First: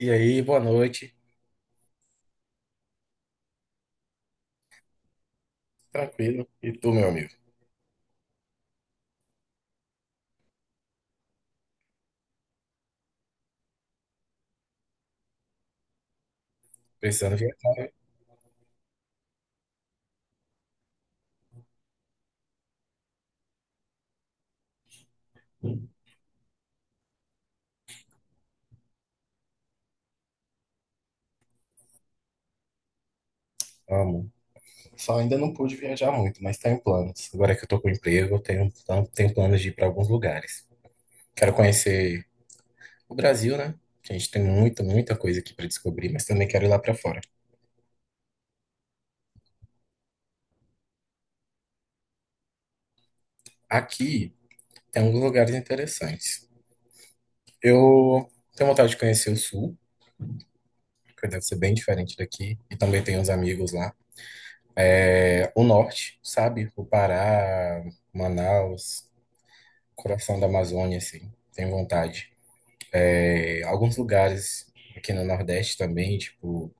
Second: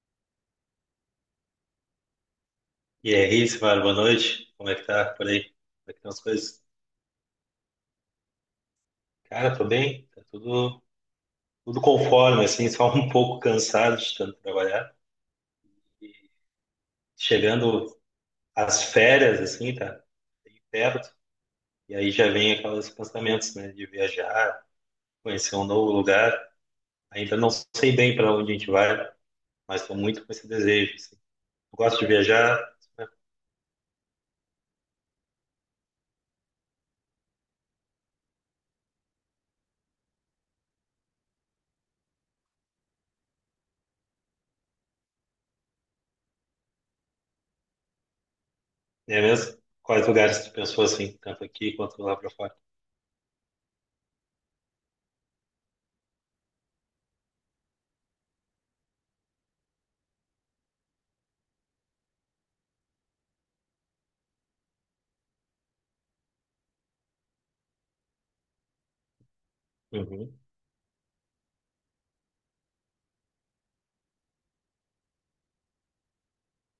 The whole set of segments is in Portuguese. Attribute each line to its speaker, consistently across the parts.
Speaker 1: E aí, boa noite.
Speaker 2: E aí, Simara, boa noite. Como é que tá por aí? Como é que estão as
Speaker 1: Tranquilo.
Speaker 2: coisas?
Speaker 1: E tu, meu amigo?
Speaker 2: Cara, tô bem, tá tudo conforme, assim, só um pouco cansado de tanto trabalhar.
Speaker 1: Precisando viajar,
Speaker 2: Chegando
Speaker 1: né?
Speaker 2: às férias, assim, tá bem perto, e aí já vem aqueles pensamentos, né, de viajar, conhecer um novo lugar. Ainda não sei bem para onde a gente vai, mas tô muito com esse desejo, assim. Eu gosto de viajar, né,
Speaker 1: Amo. Só ainda não pude viajar muito, mas tá em planos. Agora que eu tô com emprego, eu tenho, então, tenho planos de ir para alguns lugares. Quero conhecer o Brasil, né? Que a gente tem muita, muita coisa aqui para descobrir, mas também quero ir lá para fora.
Speaker 2: é mesmo? Quais lugares tu pensou, assim, tanto aqui quanto lá para fora?
Speaker 1: Aqui tem alguns lugares interessantes. Eu tenho vontade de conhecer o Sul, que deve ser bem diferente daqui, e também tenho uns amigos lá. É, o Norte, sabe? O Pará, Manaus.
Speaker 2: Uhum.
Speaker 1: Coração da Amazônia, assim, tenho vontade. É, alguns lugares aqui no Nordeste também, tipo,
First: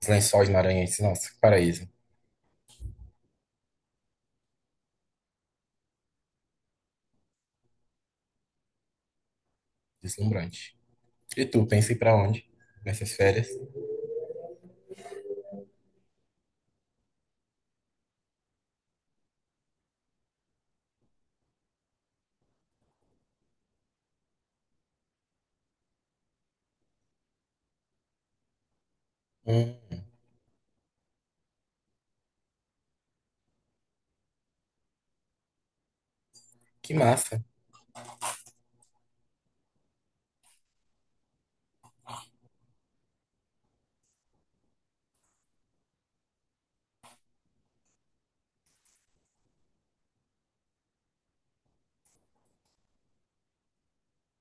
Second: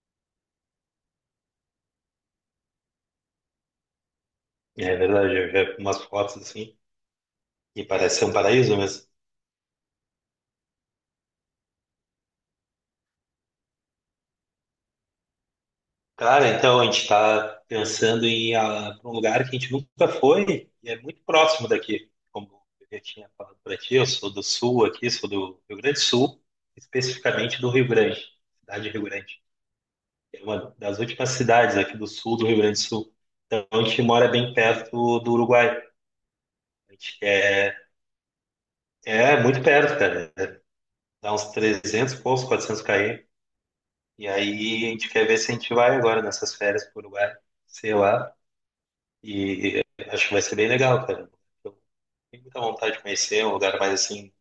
Speaker 1: os Lençóis Maranhenses, nossa, que paraíso,
Speaker 2: É verdade, eu já vi umas fotos, assim. E parece ser um paraíso mesmo.
Speaker 1: deslumbrante. E tu, pensa em ir pra onde nessas férias?
Speaker 2: Cara, então a gente está pensando em ir pra um lugar que a gente nunca foi e é muito próximo daqui. Como eu já tinha falado para ti, eu sou do sul aqui, sou do Rio Grande do Sul, especificamente do Rio Grande, cidade de Rio Grande.
Speaker 1: Hum,
Speaker 2: É uma das últimas cidades aqui do sul do Rio Grande do Sul. Então a gente mora bem perto do Uruguai. A
Speaker 1: que
Speaker 2: gente
Speaker 1: massa,
Speaker 2: é muito perto, cara. Dá uns 300, e poucos, 400 km. E aí a gente quer ver se a gente vai agora nessas férias pro Uruguai, sei lá. E acho que vai ser bem legal, cara. Eu tenho muita vontade de conhecer um lugar mais assim,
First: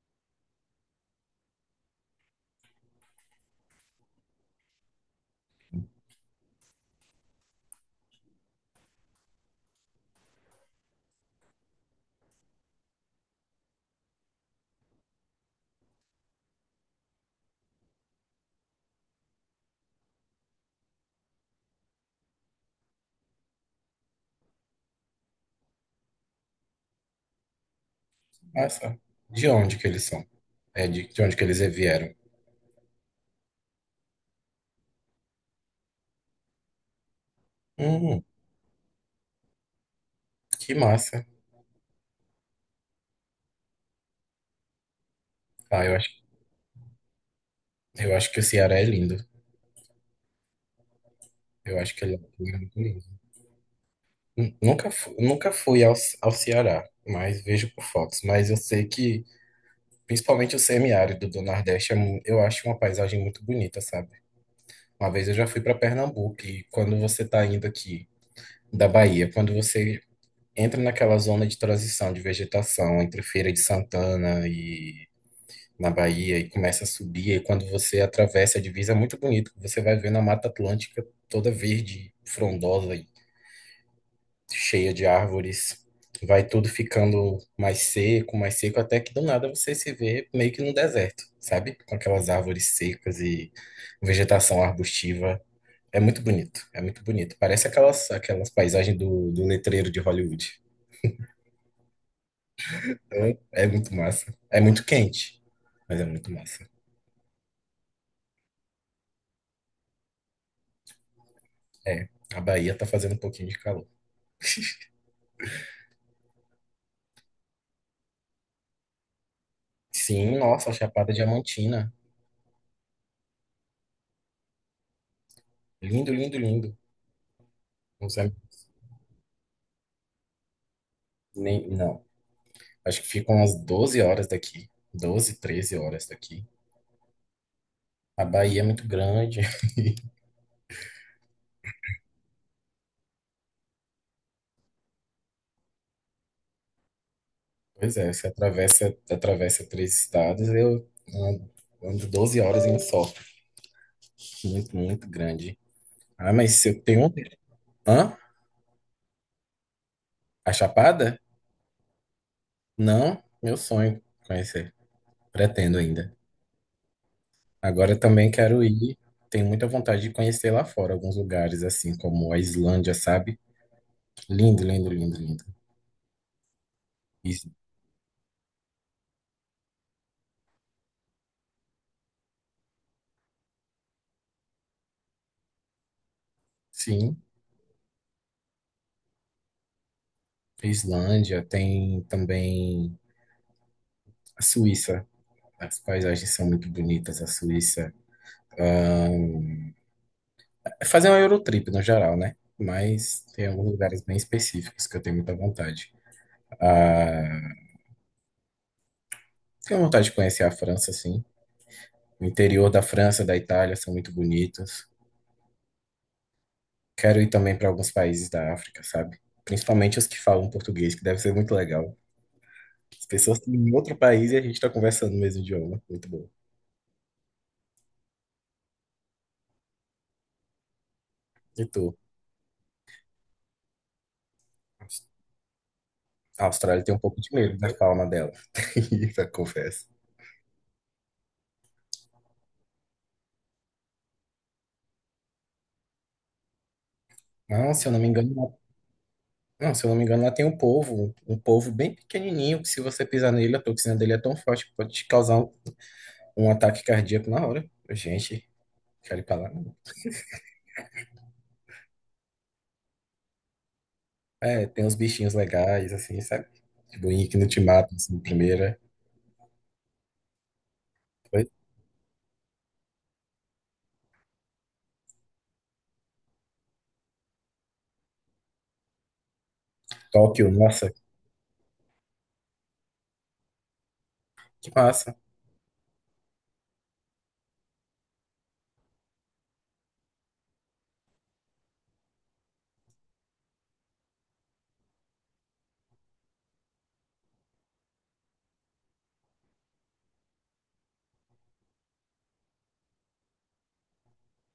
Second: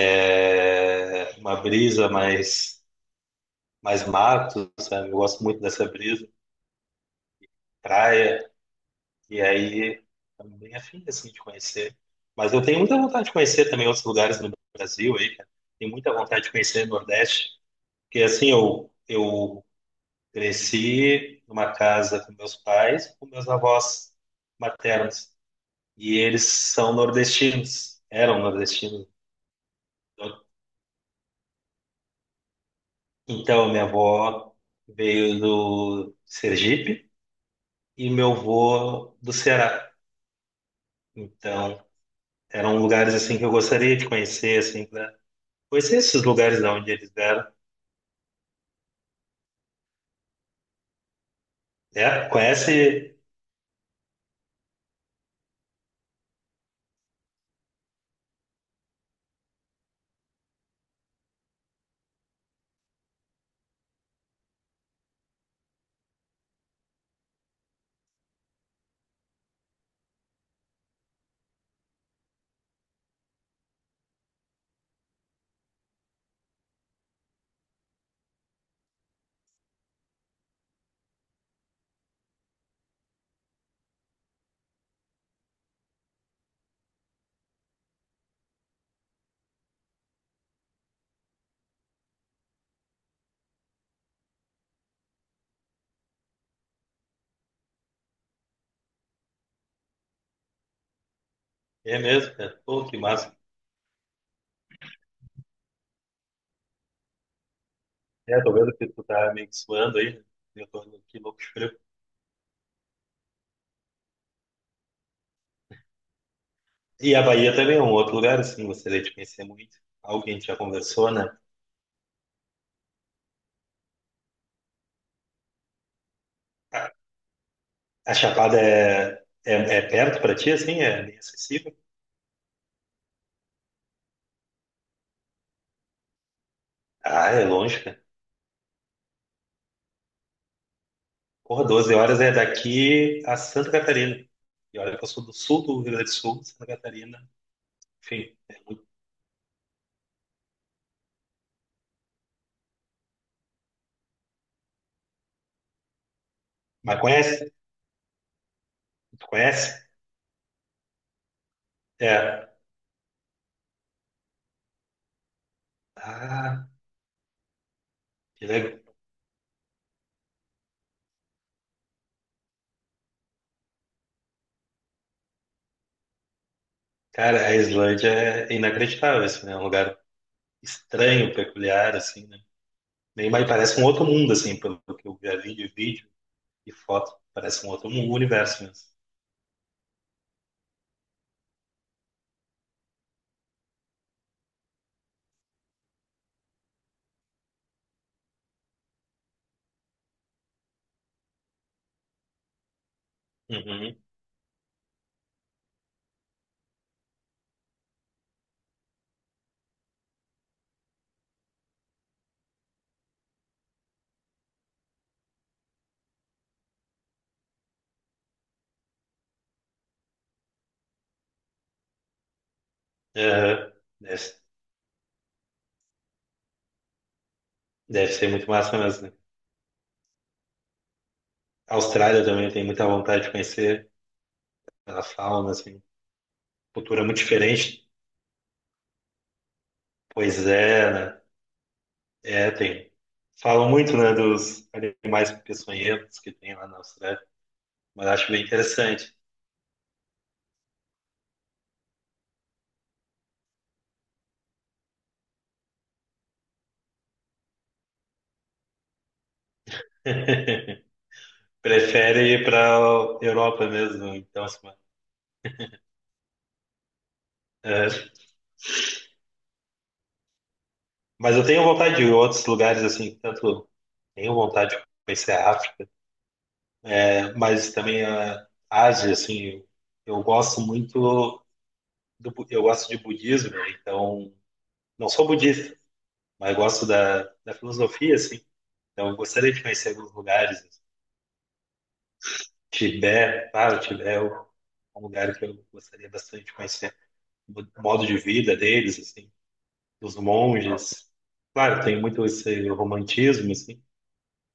Speaker 2: é, uma brisa mais mato, sabe? Eu gosto muito dessa brisa, praia, e aí tô bem afim assim, de conhecer. Mas eu tenho muita vontade de conhecer também outros lugares no Brasil aí, cara. Tenho muita vontade de conhecer o Nordeste, porque assim, eu cresci numa casa com meus pais, com meus avós maternos, e eles são nordestinos, eram
Speaker 1: massa.
Speaker 2: nordestinos.
Speaker 1: De onde que eles são? É, de onde que eles vieram?
Speaker 2: Então, minha avó veio do Sergipe e
Speaker 1: Hum,
Speaker 2: meu avô do Ceará.
Speaker 1: que massa.
Speaker 2: Então, eram lugares assim que eu gostaria de conhecer, assim, pra
Speaker 1: Ah, eu
Speaker 2: conhecer
Speaker 1: acho,
Speaker 2: esses lugares de onde eles vieram.
Speaker 1: eu acho que o Ceará é lindo. Eu acho que ele é
Speaker 2: É,
Speaker 1: muito lindo.
Speaker 2: conhece?
Speaker 1: Nunca fui ao Ceará, mas vejo por fotos. Mas eu sei que principalmente o semiárido do Nordeste, eu acho uma paisagem muito bonita, sabe? Uma vez eu já fui para Pernambuco e quando você tá indo aqui da Bahia, quando você entra naquela zona de transição de vegetação entre Feira de Santana e na Bahia e começa a subir, e quando você atravessa a divisa é muito bonito, você vai vendo a Mata Atlântica toda verde, frondosa, cheia de árvores, vai tudo ficando mais seco, até que do nada você se vê meio que num deserto, sabe? Com aquelas árvores secas e vegetação arbustiva. É muito bonito, é muito bonito. Parece aquelas paisagens do letreiro de Hollywood.
Speaker 2: É mesmo, cara. Pô, que massa.
Speaker 1: Então, é muito massa. É muito quente, mas é muito massa.
Speaker 2: É, tô vendo que tu tá meio que suando aí, né? Eu tô indo aqui louco de frio.
Speaker 1: É, a Bahia tá fazendo um pouquinho de calor.
Speaker 2: E a Bahia também é um outro lugar, assim, gostaria de conhecer muito. Algo que a
Speaker 1: Sim,
Speaker 2: gente já
Speaker 1: nossa,
Speaker 2: conversou,
Speaker 1: Chapada
Speaker 2: né?
Speaker 1: Diamantina. Lindo, lindo, lindo.
Speaker 2: A,
Speaker 1: Não
Speaker 2: a
Speaker 1: sei,
Speaker 2: Chapada é perto pra ti, assim? É bem
Speaker 1: nem,
Speaker 2: acessível?
Speaker 1: não. Acho que ficam umas 12 horas daqui. 12, 13 horas daqui.
Speaker 2: Ah, é longe, cara.
Speaker 1: A Bahia é muito grande.
Speaker 2: Porra, 12 horas é daqui a Santa Catarina. E olha que eu sou do sul do Rio Grande do Sul, Santa Catarina.
Speaker 1: Pois é, você
Speaker 2: Enfim, é muito.
Speaker 1: atravessa três estados, eu ando 12 horas em um só. Muito, muito grande. Ah, mas se eu
Speaker 2: Mas
Speaker 1: tenho. Um.
Speaker 2: conhece?
Speaker 1: Hã?
Speaker 2: Tu conhece?
Speaker 1: A Chapada?
Speaker 2: É.
Speaker 1: Não, meu sonho conhecer. Pretendo ainda.
Speaker 2: Ah,
Speaker 1: Agora eu também
Speaker 2: que
Speaker 1: quero
Speaker 2: legal.
Speaker 1: ir. Tenho muita vontade de conhecer lá fora alguns lugares, assim como a Islândia, sabe? Lindo, lindo, lindo, lindo. Is-
Speaker 2: Cara, a Islândia é inacreditável, assim, né? É um lugar estranho, peculiar, assim, né? Nem mais parece um outro mundo, assim, pelo que eu já vi ali de vídeo e foto.
Speaker 1: Sim,
Speaker 2: Parece um outro mundo, um universo mesmo.
Speaker 1: Islândia tem também. A Suíça, as paisagens são muito bonitas, a Suíça. Ahn, É fazer uma Eurotrip no geral, né? Mas tem alguns
Speaker 2: Uhum.
Speaker 1: lugares bem específicos que eu tenho muita vontade. Ah, tenho vontade de conhecer a França, sim. O interior da França, da Itália, são muito bonitos. Quero ir também para alguns países da África, sabe? Principalmente os que falam português, que deve ser muito legal. As pessoas estão
Speaker 2: É,
Speaker 1: em outro país e
Speaker 2: deve,
Speaker 1: a gente está conversando no mesmo idioma. Muito bom.
Speaker 2: deve ser muito massa mesmo, né?
Speaker 1: E
Speaker 2: A
Speaker 1: tu?
Speaker 2: Austrália também tem muita vontade de conhecer pela fauna, assim.
Speaker 1: A Austrália tem um
Speaker 2: Cultura muito
Speaker 1: pouco de medo da
Speaker 2: diferente.
Speaker 1: fauna dela. Isso eu confesso.
Speaker 2: Pois é, né? É, tem. Falam muito, né, dos animais peçonhentos que tem lá na Austrália,
Speaker 1: Não, se eu não me
Speaker 2: mas acho
Speaker 1: engano,
Speaker 2: bem
Speaker 1: lá-
Speaker 2: interessante.
Speaker 1: não, se eu não me engano, lá tem um polvo, bem pequenininho, que se você pisar nele, a toxina dele é tão forte que pode te causar um ataque cardíaco na hora. Gente, quero ir pra lá. Não.
Speaker 2: Prefere ir para Europa mesmo, então,
Speaker 1: É,
Speaker 2: assim,
Speaker 1: tem uns bichinhos legais, assim, sabe? Tipo, que não te matam,
Speaker 2: é.
Speaker 1: assim, de primeira.
Speaker 2: Mas
Speaker 1: Foi
Speaker 2: eu tenho vontade de ir em outros lugares, assim, tanto tenho vontade de conhecer a África, né, mas também a Ásia, assim, eu
Speaker 1: Tóquio,
Speaker 2: gosto
Speaker 1: nossa,
Speaker 2: muito eu gosto de budismo, né, então
Speaker 1: que
Speaker 2: não
Speaker 1: massa.
Speaker 2: sou budista, mas gosto da, da filosofia, assim, então eu gostaria de conhecer alguns lugares. Tibete, claro, Tibete é um lugar que eu gostaria bastante de conhecer. O modo de vida deles, assim, dos monges. Claro, tem muito esse romantismo, assim,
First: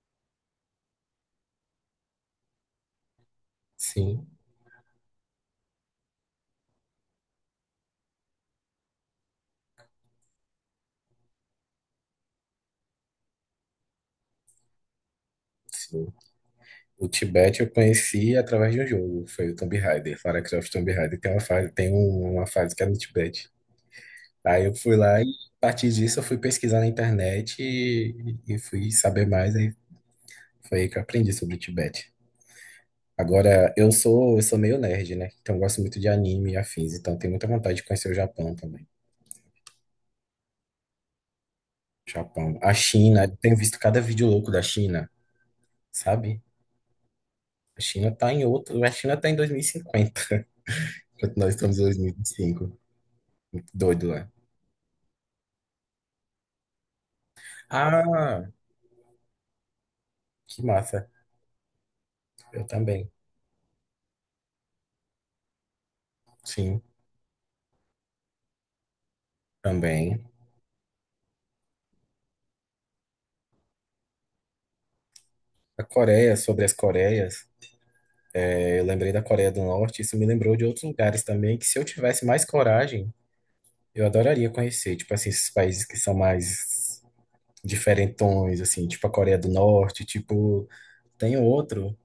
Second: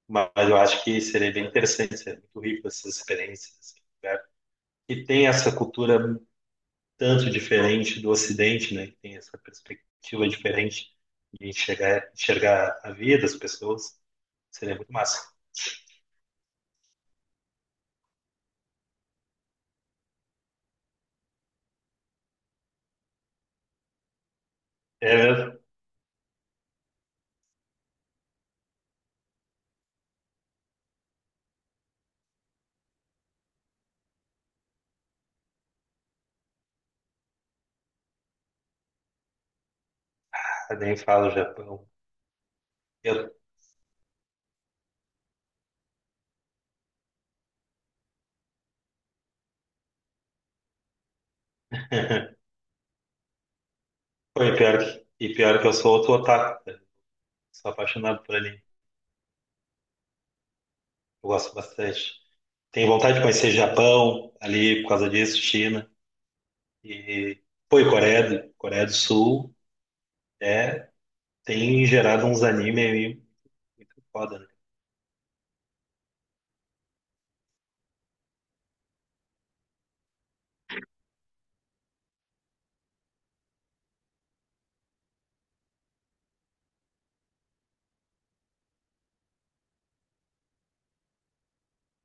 Speaker 2: mas eu acho que seria bem interessante, seria muito rico essas experiências, assim,
Speaker 1: Sim,
Speaker 2: um e tem essa cultura tanto diferente do Ocidente, né? Que tem essa perspectiva diferente de enxergar a vida, as pessoas. Seria muito massa.
Speaker 1: sim. O Tibete eu conheci através de um jogo, foi o Tomb Raider, Lara Croft Tomb Raider. Tem uma fase, tem uma fase que é no Tibete. Aí eu fui lá e
Speaker 2: É,
Speaker 1: a partir disso eu fui pesquisar na internet e fui saber mais, aí foi aí que eu aprendi sobre o Tibete. Agora, eu sou meio nerd, né? Então eu gosto muito de anime e afins, então tenho muita vontade de conhecer o Japão também.
Speaker 2: nem falo Japão.
Speaker 1: Japão. A China,
Speaker 2: Eu,
Speaker 1: eu tenho visto cada vídeo louco da China, sabe? A China tá em 2050, enquanto nós estamos em 2025. Doido lá.
Speaker 2: pô, e pior que eu sou outro otaku. Sou apaixonado por
Speaker 1: Ah,
Speaker 2: ali.
Speaker 1: que massa.
Speaker 2: Eu gosto bastante.
Speaker 1: Eu
Speaker 2: Tenho
Speaker 1: também.
Speaker 2: vontade de conhecer Japão ali por causa disso, China.
Speaker 1: Sim,
Speaker 2: E, pô, e Coreia do Sul
Speaker 1: também.
Speaker 2: é, tem gerado uns anime aí muito foda, né?
Speaker 1: A Coreia, sobre as Coreias. Eu lembrei da Coreia do Norte, isso me lembrou de outros lugares também, que se eu tivesse mais coragem, eu adoraria conhecer, tipo assim, esses países que são mais diferentões, assim, tipo a Coreia do Norte, tipo, tem outro,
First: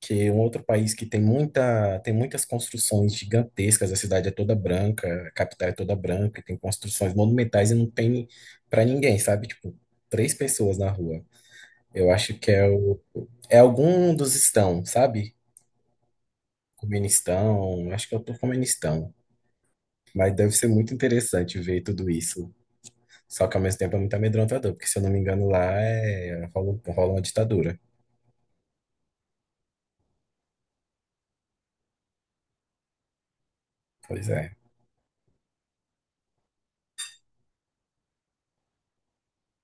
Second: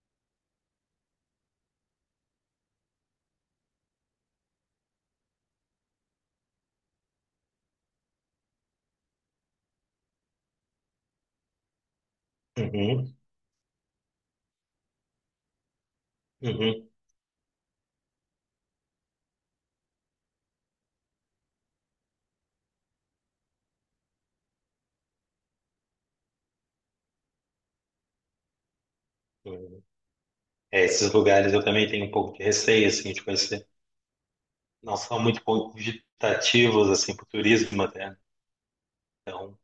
Speaker 1: que é um outro país que tem muita, tem muitas construções gigantescas, a cidade é toda branca, a capital é toda branca, tem construções monumentais e não tem pra ninguém, sabe? Tipo, três pessoas na rua. Eu acho que é o,
Speaker 2: Uhum,
Speaker 1: é algum dos estão, sabe?
Speaker 2: uhum,
Speaker 1: Turcomenistão, acho que é o Turcomenistão. Mas deve ser muito interessante ver tudo isso. Só que ao mesmo tempo é muito amedrontador, porque se eu não me engano lá é... rola uma ditadura.
Speaker 2: uhum. É, esses lugares eu também tenho um pouco de receio, assim, de conhecer.
Speaker 1: Pois é.
Speaker 2: Não são muito convidativos, assim, para o turismo até. Então,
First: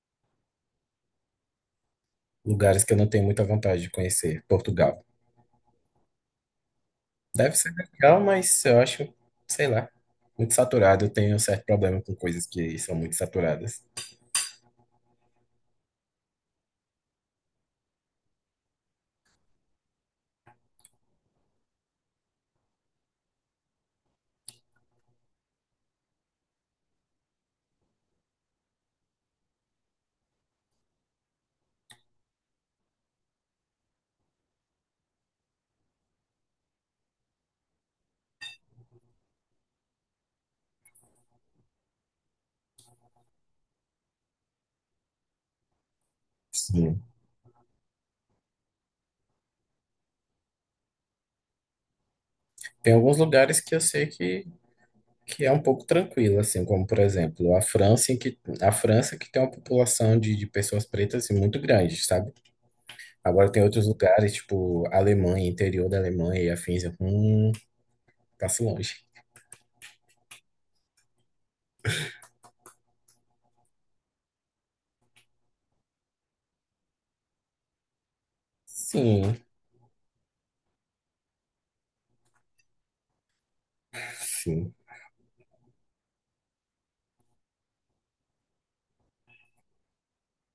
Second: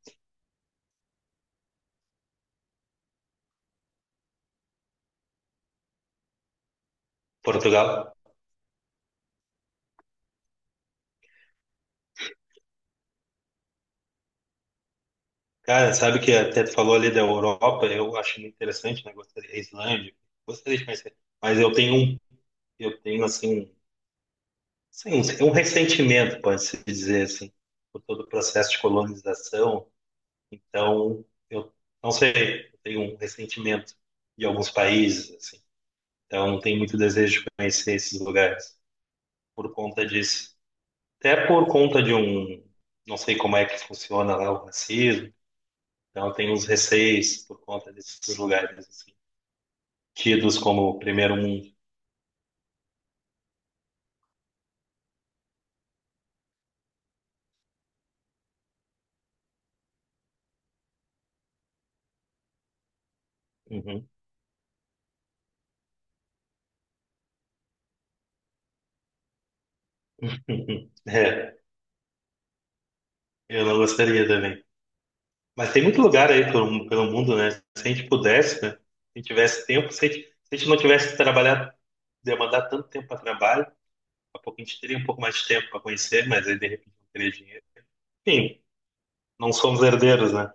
Speaker 1: Lugares que eu não tenho muita vontade de conhecer. Portugal. Deve ser
Speaker 2: Portugal.
Speaker 1: legal, mas eu acho, sei lá, muito saturado. Eu tenho um certo problema com coisas que são muito saturadas.
Speaker 2: Cara, sabe que até tu falou ali da Europa, eu acho muito interessante, né? Gostaria, a Islândia, gostaria de conhecer. Mas eu tenho um eu tenho, assim, sim, um ressentimento, pode-se dizer, assim, por todo o processo de colonização. Então, eu não sei, eu tenho um ressentimento de alguns países, assim. Então, não tenho muito desejo de conhecer esses lugares por conta disso. Até por conta de um, não sei como é que funciona lá o racismo. Então, eu tenho uns
Speaker 1: Sim.
Speaker 2: receios por conta desses lugares, assim, tidos como primeiro mundo.
Speaker 1: Tem alguns lugares que eu sei que é um pouco tranquilo, assim, como por exemplo a França que tem uma população de pessoas pretas assim, muito grande, sabe? Agora tem outros
Speaker 2: Uhum.
Speaker 1: lugares, tipo Alemanha, interior da Alemanha e afins. Passa longe.
Speaker 2: É, eu não gostaria também. Mas tem muito lugar aí pelo, pelo mundo, né? Se a gente pudesse, né? Se a gente
Speaker 1: Sim,
Speaker 2: tivesse tempo, se a gente não tivesse que trabalhar, demandar tanto tempo para trabalho, daqui a pouco a
Speaker 1: sim.
Speaker 2: gente teria um pouco mais de tempo para conhecer, mas aí de repente não teria dinheiro. Enfim, não somos herdeiros, né?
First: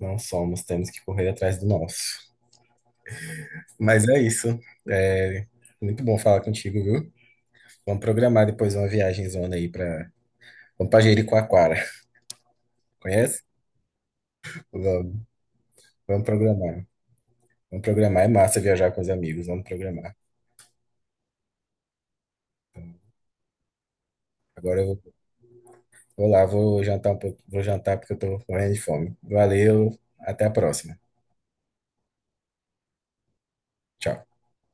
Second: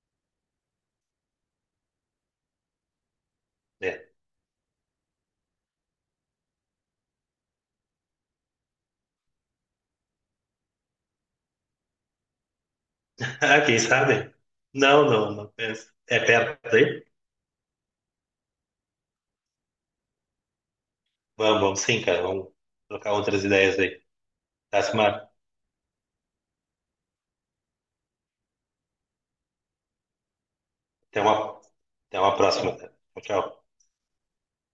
Speaker 1: Não somos, temos que correr atrás do nosso. Mas
Speaker 2: É.
Speaker 1: é isso. É muito bom falar contigo, viu? Vamos programar depois uma viagem zona aí pra. Vamos pra Jericoacoara. Conhece?
Speaker 2: Ah, quem sabe? Não,
Speaker 1: Vamos,
Speaker 2: não, não penso. É
Speaker 1: vamos
Speaker 2: perto
Speaker 1: programar.
Speaker 2: aí?
Speaker 1: Vamos programar. É massa viajar com os amigos. Vamos programar.
Speaker 2: Vamos, vamos sim, cara. Vamos trocar outras ideias aí.
Speaker 1: Agora
Speaker 2: Tá,
Speaker 1: eu
Speaker 2: Simar?
Speaker 1: vou lá, vou jantar um pouco, vou jantar porque eu tô morrendo de fome. Valeu, até a próxima.
Speaker 2: Até uma, até uma próxima, cara. Tchau, tchau.
Speaker 1: Tchau.